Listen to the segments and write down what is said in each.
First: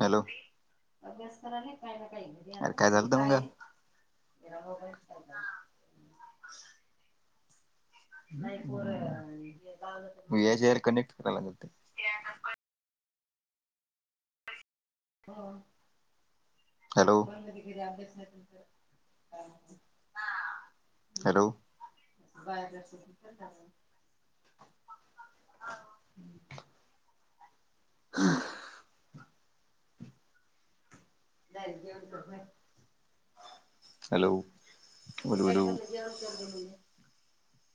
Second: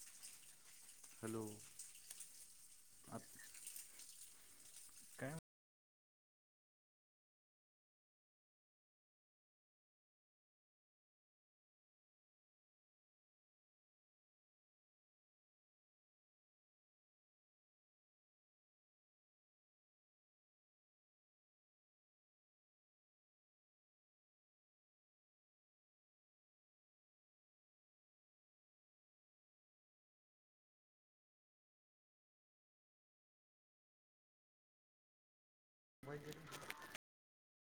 Hello hello अरे काय झालत आत मंग. काय [unintelligible] कनेक्ट कराय लागत. हो हॅलो हॅलो [inaudible] हॅलो [unintelligible]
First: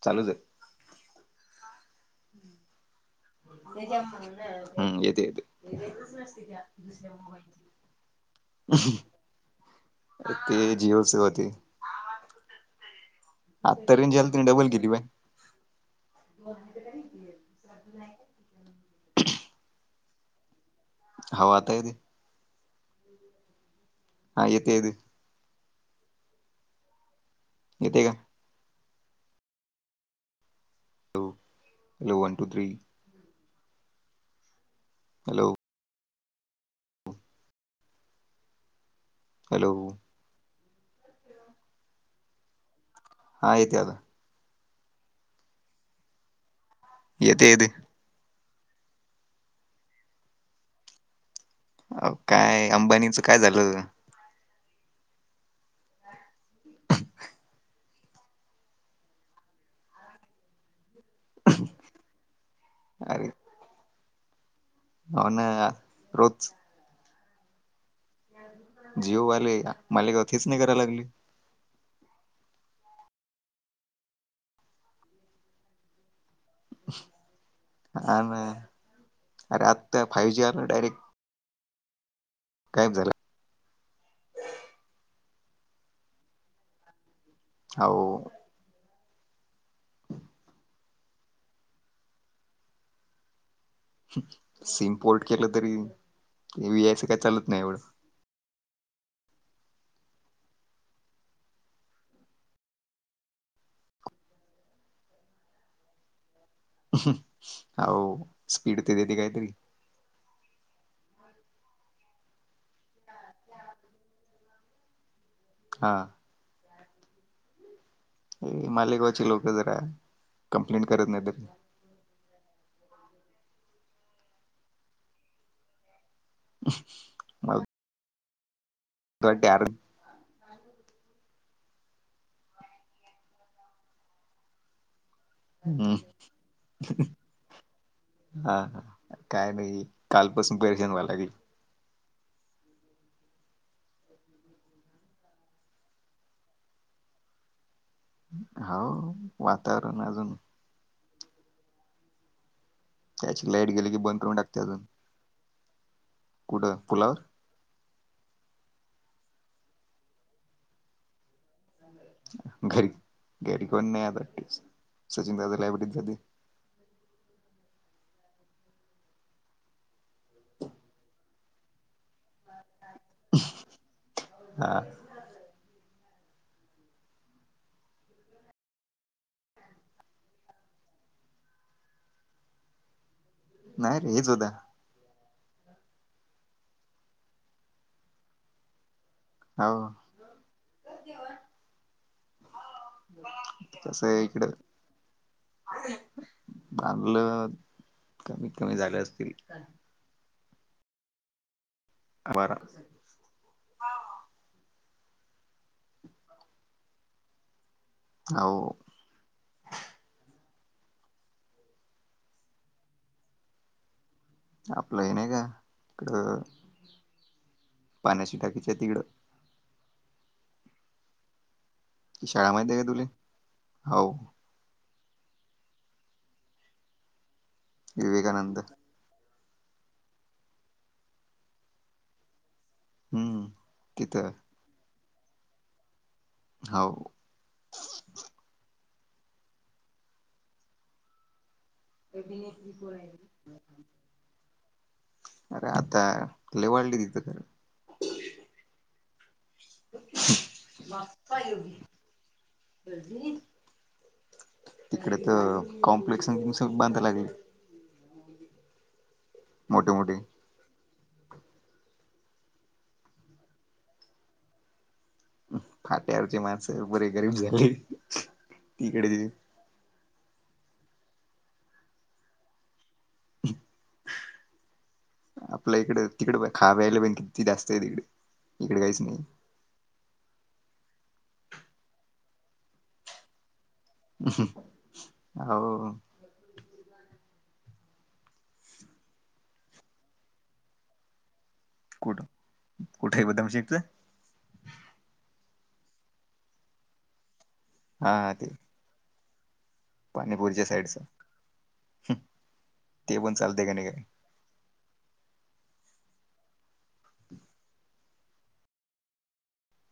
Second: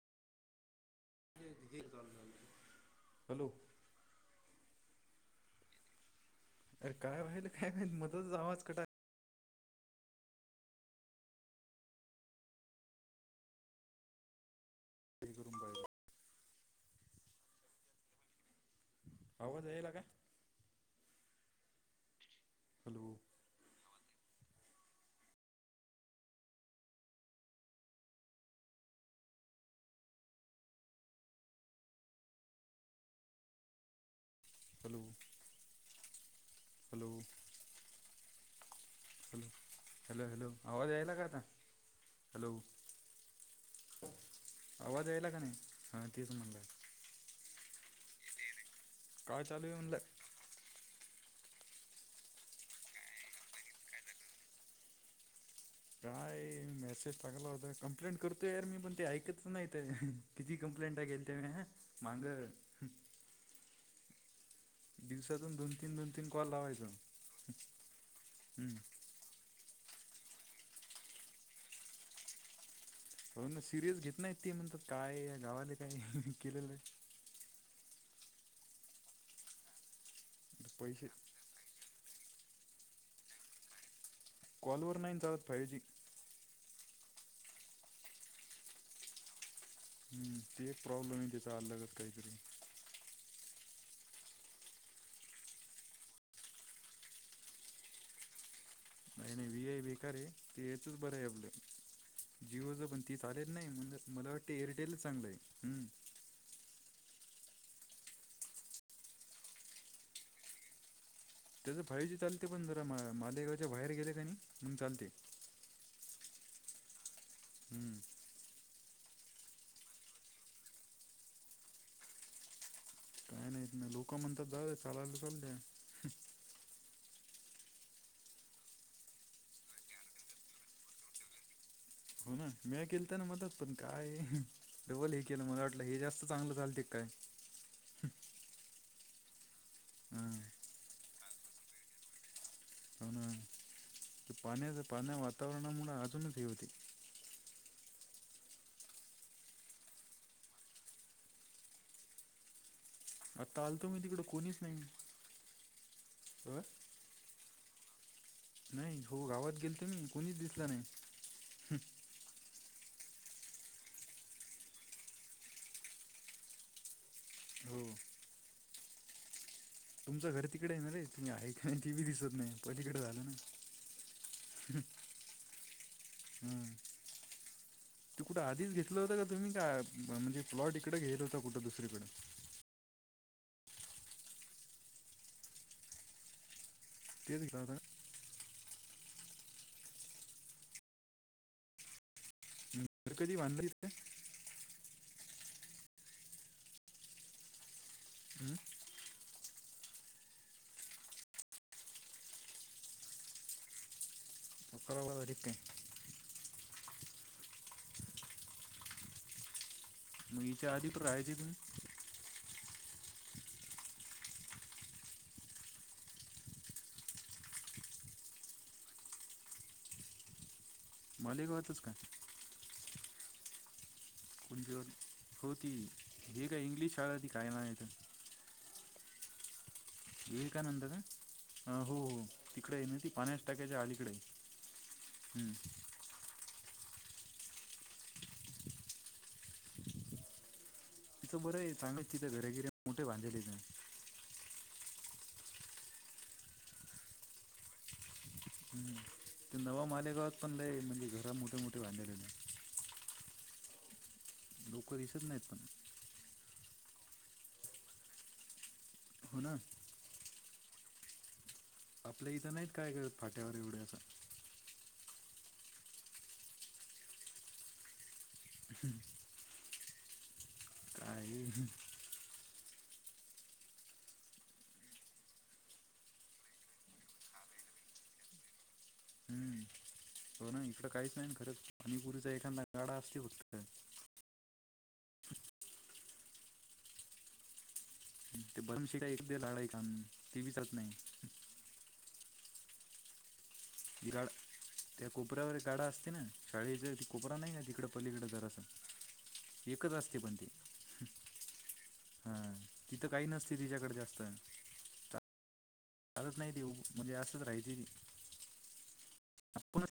चालूचयेत. हॅलो हम्म येते येते. अरे काय व्हालं काय माहीत, मध्येच आवाज कटाय अ ते जिओच [unintelligible] आत्ता रेंज आलती तिने डबल केली [unintelligible] ते करुन पाहीले. [unintelligible] आवाज येई लका? हा आता येते. हॅलो हा येतरे. येत का? Hello hello one two three. Hello hello hello hello hello hello आवाज यायला का आता, हॅलो हा येतोय आता. आवाज यायला का नाही. हा तेच म्हणला. येते येते. काय चालूये म्हणलं. अव काय अंबानीचं काय झालं. काय मेसेज टाकला होत,. कंप्लेंट करतोय यार मी पण ते ऐकतच नाहीतये. कीती कंप्लेंटा केलत्या ह मागं. अरे हो ना दीवसातून दोन तीन दोन तीन कॉल रोज लावायचा, हम्म जिओवाले आ, मला गवथीच नाय कराय लागली. होना ना सिरियस घेत नाहीत ते, म्हणतात काय गावाले काय केलेलं हाना ना, अरे आत्ता फाय जी आला आहे डायरेक्ट. पैसे गायब झाला. कॉल वर नाहीं चालत फाय जी. हावं हम्म ते एक प्रॉब्लेम आहे त्याचा अलगच काहीतरी. सिम्पोर्ट केलं तरी वी आय च काय चालत नाही एवढं. काय नाय वी आय बेकारे ये, येच बरं हाय आपल. जिओच पण ती चालत नाही, म्हणल मला वाटते एअरटेलच चांगलंय आहे. हम हो स्पीड ते देते काहीतरी... त्याच फायु जी चालते पण जरा मालेगावच्या बाहेर गेले का नाही मंग चालते. हां हम्म मालेगावची लोक जरा कंप्लेंट करत नाही तर, काय नाहीत नाही लोक म्हणतात द चालायला चालत्या [unintelligible] अ, तट्यार, हो ना, मै केलत्याना मदत पण काय ये डबल हे केलं, मला वाटलं हे जास्त चांगलं चालते काय, हा ह काय नाही हां कालपासून पैेशनवा [unintelligible] लागेल. हो ना पाण्या पाण्या वातावरणामुळें अजूनच ही होती. हो वातावरण अजून त्याॅचि आत्ता लाईट गेली आलतो की, मी बंद तिकडं करून कोणीच टाकते नाही अजून अ कुठं, पुलावर? नाही हो गावात गेलतो मी, कुणीच दिसला नाही. घरी घरी कोण नाही आल सचिन दादा लायब्ररीत [unintelligible] हो [unintelligible] तुमचं घर तिकडे आहे ना रे, तुम्ही आहे का नाही तीही दिसत नाही पलीकडे झालं. हम्म हा [unintelligible] ते कुठं आधीच घेतलं होतं का तुम्ही, काय म्हणजे प्लॉट इकडं घ्यायचा होता कुठं दुसरीकडें? नाही रे हेच होत. [unintelligible] ओ हम्म. घर कधी बांधलं तिथे कस आहे इकड? बांधलं कमी हम्म? कमी झाले असतील. बरं, [unintelligible] हो [unintelligible] मगच्या आधी राहायची [unintelligible] आपलं हे नाही का इकड पाण्याच्या, टाकीच्या तिकडं मालेगावात तच काय? शाळा माहितीये का तुजी? हो. [unintelligible] होती हे काय इंग्लिश शाळा ती काय नाही आहे तरं विवेकानंद! विवेकानंद का? हो हो तिकडे आहे ना ती पण्यास हम्म टाक्याच्या अलीकडे आहे. तिथं हम्म! हो. तिथं बरं आहे, चांगलंच तिथं घर घिरी मोठे बांधले आहे. अरे आता लवाढली तिथं खर. ते नवा मालेगावात पण लय ये म्हणजे घर मोठे मोठे बांधलेले. [unintelligible] लोक तिकडे दिसत नाहीत पण तर कॉम्प्लेक्स बांधायलागेलत. हो ना. मोठे मोठे आपल्या इथं नाहीत काय करत फाट्यावर एवढं आता. फाट्यावरचे माणस बरे गरीब झाले तिकडे काहीही [inaudible] आपल्या इकडं तिकड खायाप्यायला पण किती त जास्त आहे तिकडे इकडे काहीच नाही हम्म तो नाही इकडं काहीच नाही करंत पाणीपुरीचा एखादा गाडा असते फक्त हम होव ते [unintelligible] काम ते बी करत नाही कुठ कुठे आहे बदमशेकचं ती गाड त्या कोपऱ्यावर एक गाडा असते ना शाळेच त कोपरा नाही ना तिकडं पलीकडं हा ते जरासा एकच असते पण ते पाणीपुरीच्या साईडच हा तिथं ते काही पण नसती चालते का नाही तिच्याकडे काय जास्त चालत नाही ते म्हणजे असंच राहायची ते आपणच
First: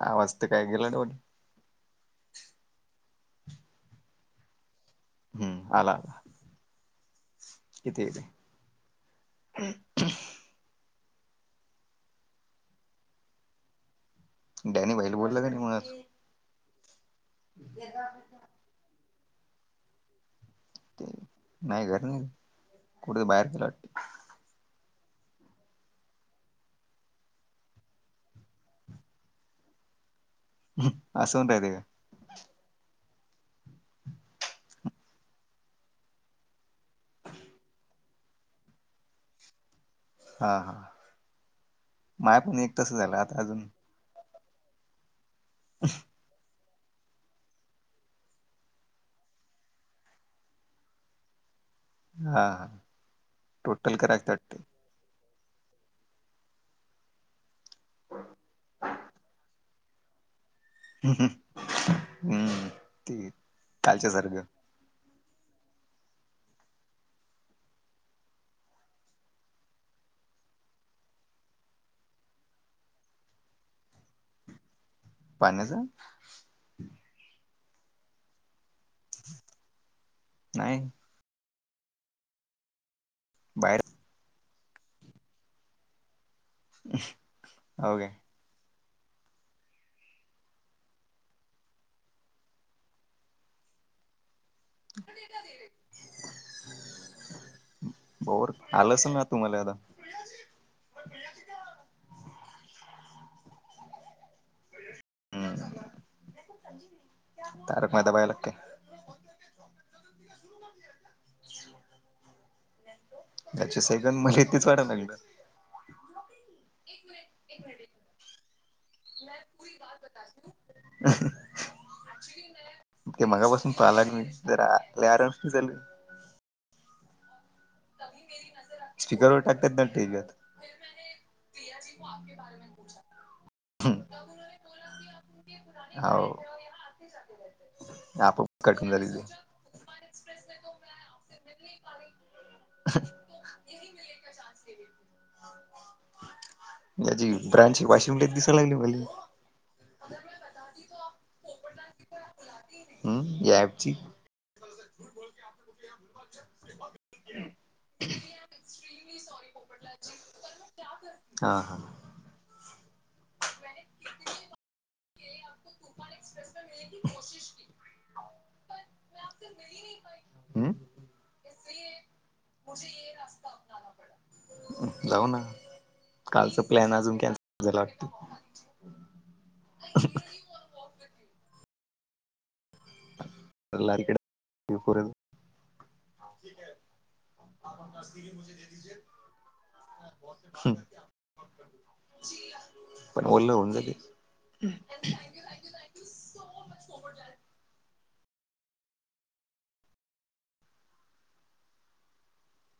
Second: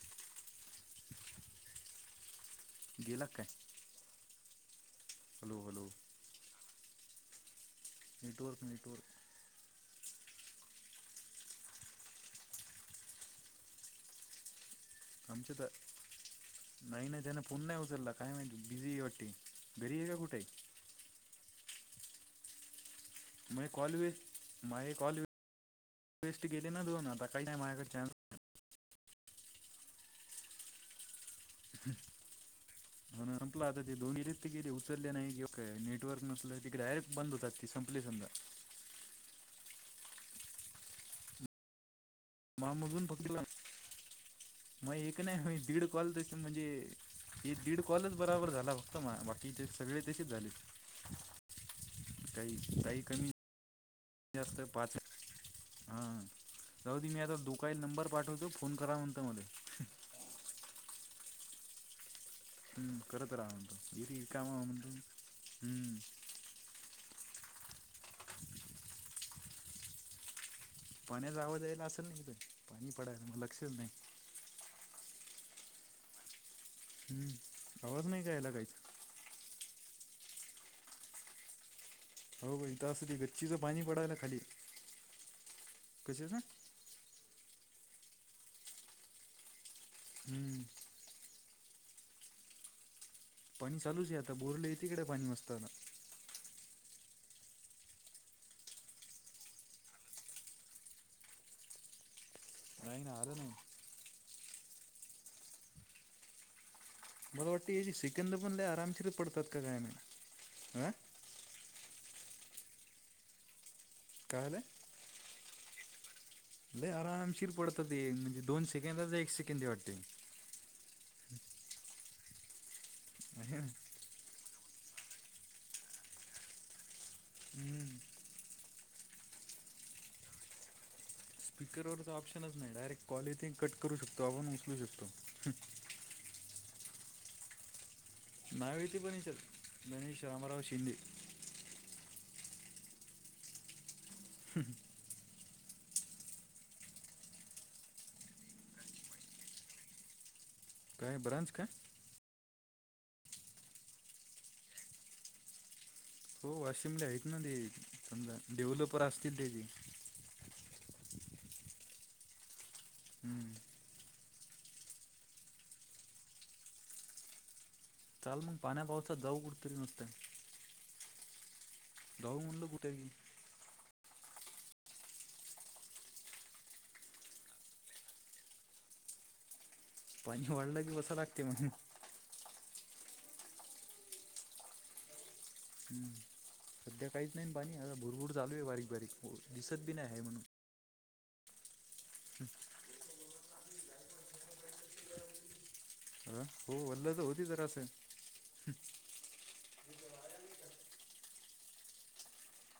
हा वाजत काय गेलं [unintelligible] गेला का काय हॅलो हम्म हॅलो आला किती आहे नेटवर्क नेटवर्क ते [unintelligible] डॅनी भाईला बोललं का आमच्या नाही तर मगं आज नाही ना त्यानं फोन नाही उचलला काय माहिती बिझी आहे वाटते घरी आहे का कुठे आहे नाय घरी नाय मय कॉल वेस्ट माहे कॉल वेस्ट गेले ना दोन आता काही नाही माझ्याकडे चान्स [unintelligible] असं म्हणता येते का? होण संपलं आता ते दोनी वेस्ट गेले उचलले नाही कि का नेटवर्क नसल ती डायरेट बंद होत आसतेत संपली समाजा हा हा माय पण मग एक तासच मधून झालं फक्त आता अजून मग एक नाही दीड कॉल त म्हणजे हे दीड कॉलच बराबर झाला फक्त मा बाकीचे सगळे तसेच झाले हा हा काही काही कमी टोटल करा जास्त पाच [inaudible] हा जाऊदे मि आता दु त काही नंबर पाठवतो फोन करा म्हणंतो मला हं हं हम्म करत राहा म्हणतो सारखं कामा म्हणतो मी हम्म पाण्याचा आवाज यायला असेल नाही इथं पाणी पडायला माझ लक्षच नाही पाण्याचा हम्म. आवाज नाही का यायला काहीच नाही. हो बघ इथं असं गच्चीच बाहेर पाणी पडायला खाली, कशाचं? हो काय हम्म. पाणी चालूच आहे आता बोरले येती तीकडे पाणी मस्त आता [unintelligible] बोर आलं असेल ना तुम्हाला आता नाही ना आलं नाही हम्म मला वाटतें याची तारक मेहता पाहायला सेकंद लागते पण लय आरामशीर पडतात का काय माहित अं? त्याचे सेगन मला काय झालं तेेच वाढाव लागले [unintelligible] लय आरामशीर पडत ते, म्हणजे दोन सेकंदाचा एक सेकंंद आहे वाटते ते. ते ना मगापासून पा आलात मी. [unintelligible] जरा लय आरामशीर झालं. हम्म. स्पीकर वर टाकतात ना टीव्हीत. स्पीकरवरचा ऑप्शनच नाही. डायरेक्ट कॉल इथे कट करू शकतो, आपण उचलू शकतो. हो. नाव कट होऊन येते जाते पण ते इथे गणेश रामराव शिंदे. [unintelligible] हम्म. त्याची ब्रांच वाशिम लय दिसायला लागली भाई. काय? ब्रांच काय? या ॲपची. हो वाशिम चे आहेत ना ते, समजा डेव्हलपर असतील त्याचेे. [inaudible] हा हा. [inaudible] हम् कल एक्सप्रेस मिलने की कोशिश की. चाल मग पाण्या भोवत जाऊ कुठतरी मस्त. हम्म. जाऊ म्हटलं कुठेतरी. जाऊ ना, कालच प्लॅन अजून कॅन्सल झाला वाटत. पाणी वळलं की वसं लागते म्हणून. [inaudible] [unintelligible] [inaudible] सध्या काहीच नाही पाणी, आता भुरभुर चालू आहे बारीक बारीक दिसत बी नाही आहे म्हणून. [inaudible] [inaudible] पण ओलं होऊन जाईल. [unintelligible] हो वल्ल तर होऊ दे जरासं हम् [unintelligible] [inaudible]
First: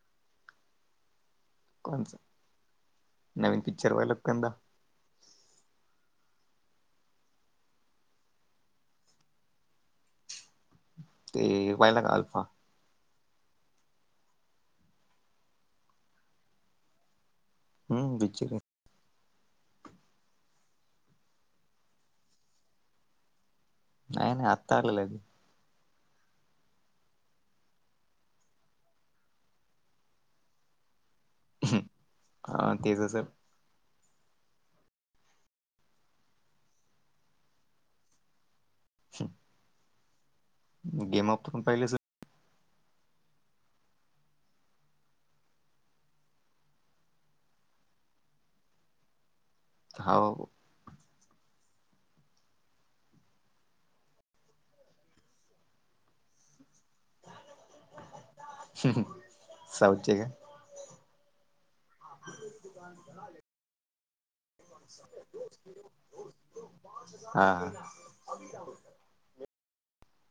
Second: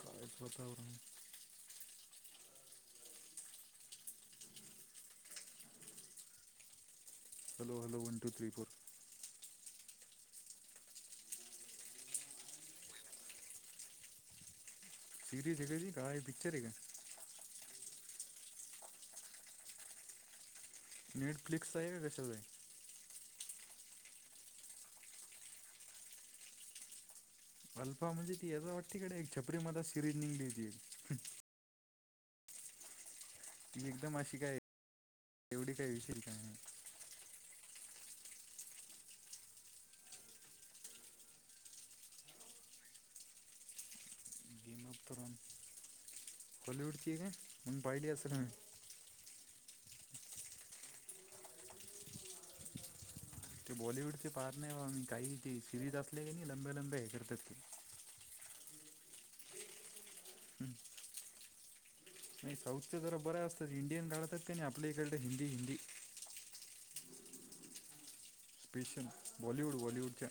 काय करताव [unintelligible] कोणचं? नवीन पिक्चर बघायलात कंदा. Hello hello one, two, three, four.. ते व्हायला का अल्फा? सिरीज आहे ती? काय पिक्चर आहे काय? हो पिक्चर हाय नेटफ्लिक्स आहे का? कशावर आहे? नाही नाही आत्ता आलेलं अल्फा म्हणजे ती ह्याचा वाटते छत्री मध्ये सिरीज निघली होती. हम्म हा तेच सर ती एकदम अशी काय एवढी काय विशील का नाही हम्म. [unintelligible] पाहली च गेमतरन हॉलीवुड ची [unintelligible] काय मग पाहिली असाल. हाऊ.. ते बॉलिवूडचे पार नाही बा मी काही ते सिरीज असले की नाही लंब्या लंब्या हे करतात अच्छा साऊथ चे काय? हम.. नाही साऊथचे जरा बरे असतात इंडियन काढतात ते नाही आपल्या इकड हिंदी हिंदी [inaudible] हं स्पेशल बॉलिवूड व्हालिवूडच्या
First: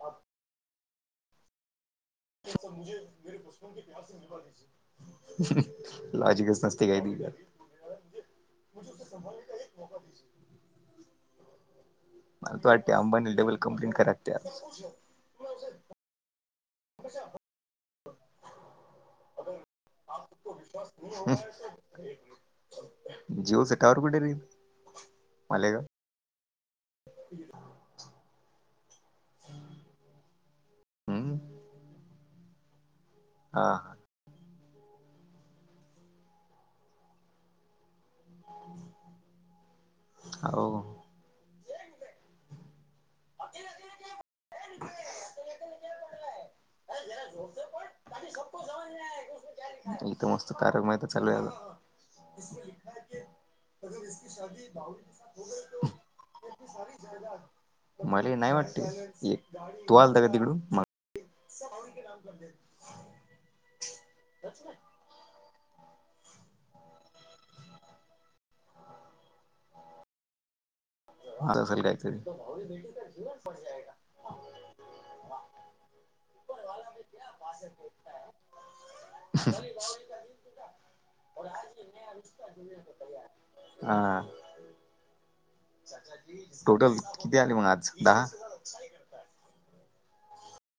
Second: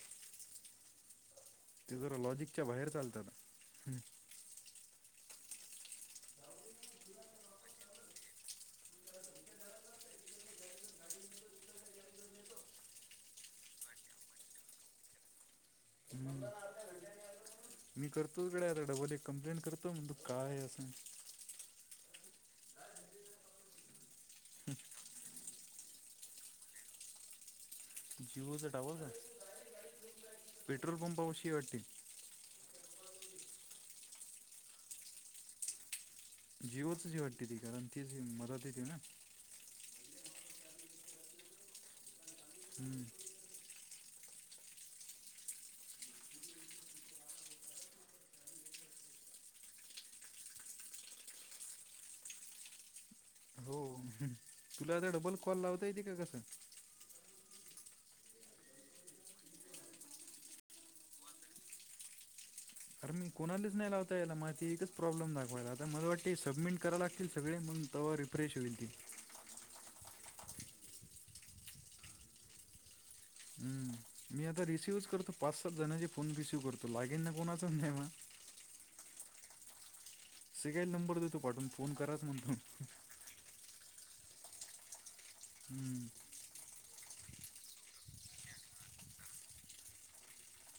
ते जरा लॉजिकच्या बाहेर चालतात ना लाॉजिकच नसते काय मले तर वाटते अंबानी डबल कम्प्लीट करा त्या मी करतो तकडे आता डबल एक कम्प्लेंट करतोय म्हण तो काय आहे असं हम्म.. जिओ चा टॉवर कुठे रहील मले का [inaudible] जिवोचा टावर का? पेट्रोल हम्म पंपाबशी आहे वाटतील हं.. जियो आहेत वाटते ती कारण ती मदत येते ना होऊ हम... [inaudible] [inaudible] इथ मस्त कार्यक्रम चालू झालं.. [inaudible] हो तुला आता डबल कॉल लावता येते का कसं? [inaudible] मले नाय वाटते तुम्हाला येतंय का तिकडून - [inaudible] अरे मी कोणालीच नाही लावतायला माहिती एकच प्रॉब्लेम दाखवायला आता मलां वाटतं सबमिट कराय लागतील सगळे मग तवा रिफ्रश होईल हम्म [inaudible] मी आता रिसिव्हच करतो पाच सात जणांचे फोन रिसीव्ह करतो लागेल ना कोणाचा नाही म अ [inaudible] सगळ्यांनाच नंबर देतो पाठवून फोन कराच म्हणतो.. हा हम.. टोटल किती आले मग आज दहा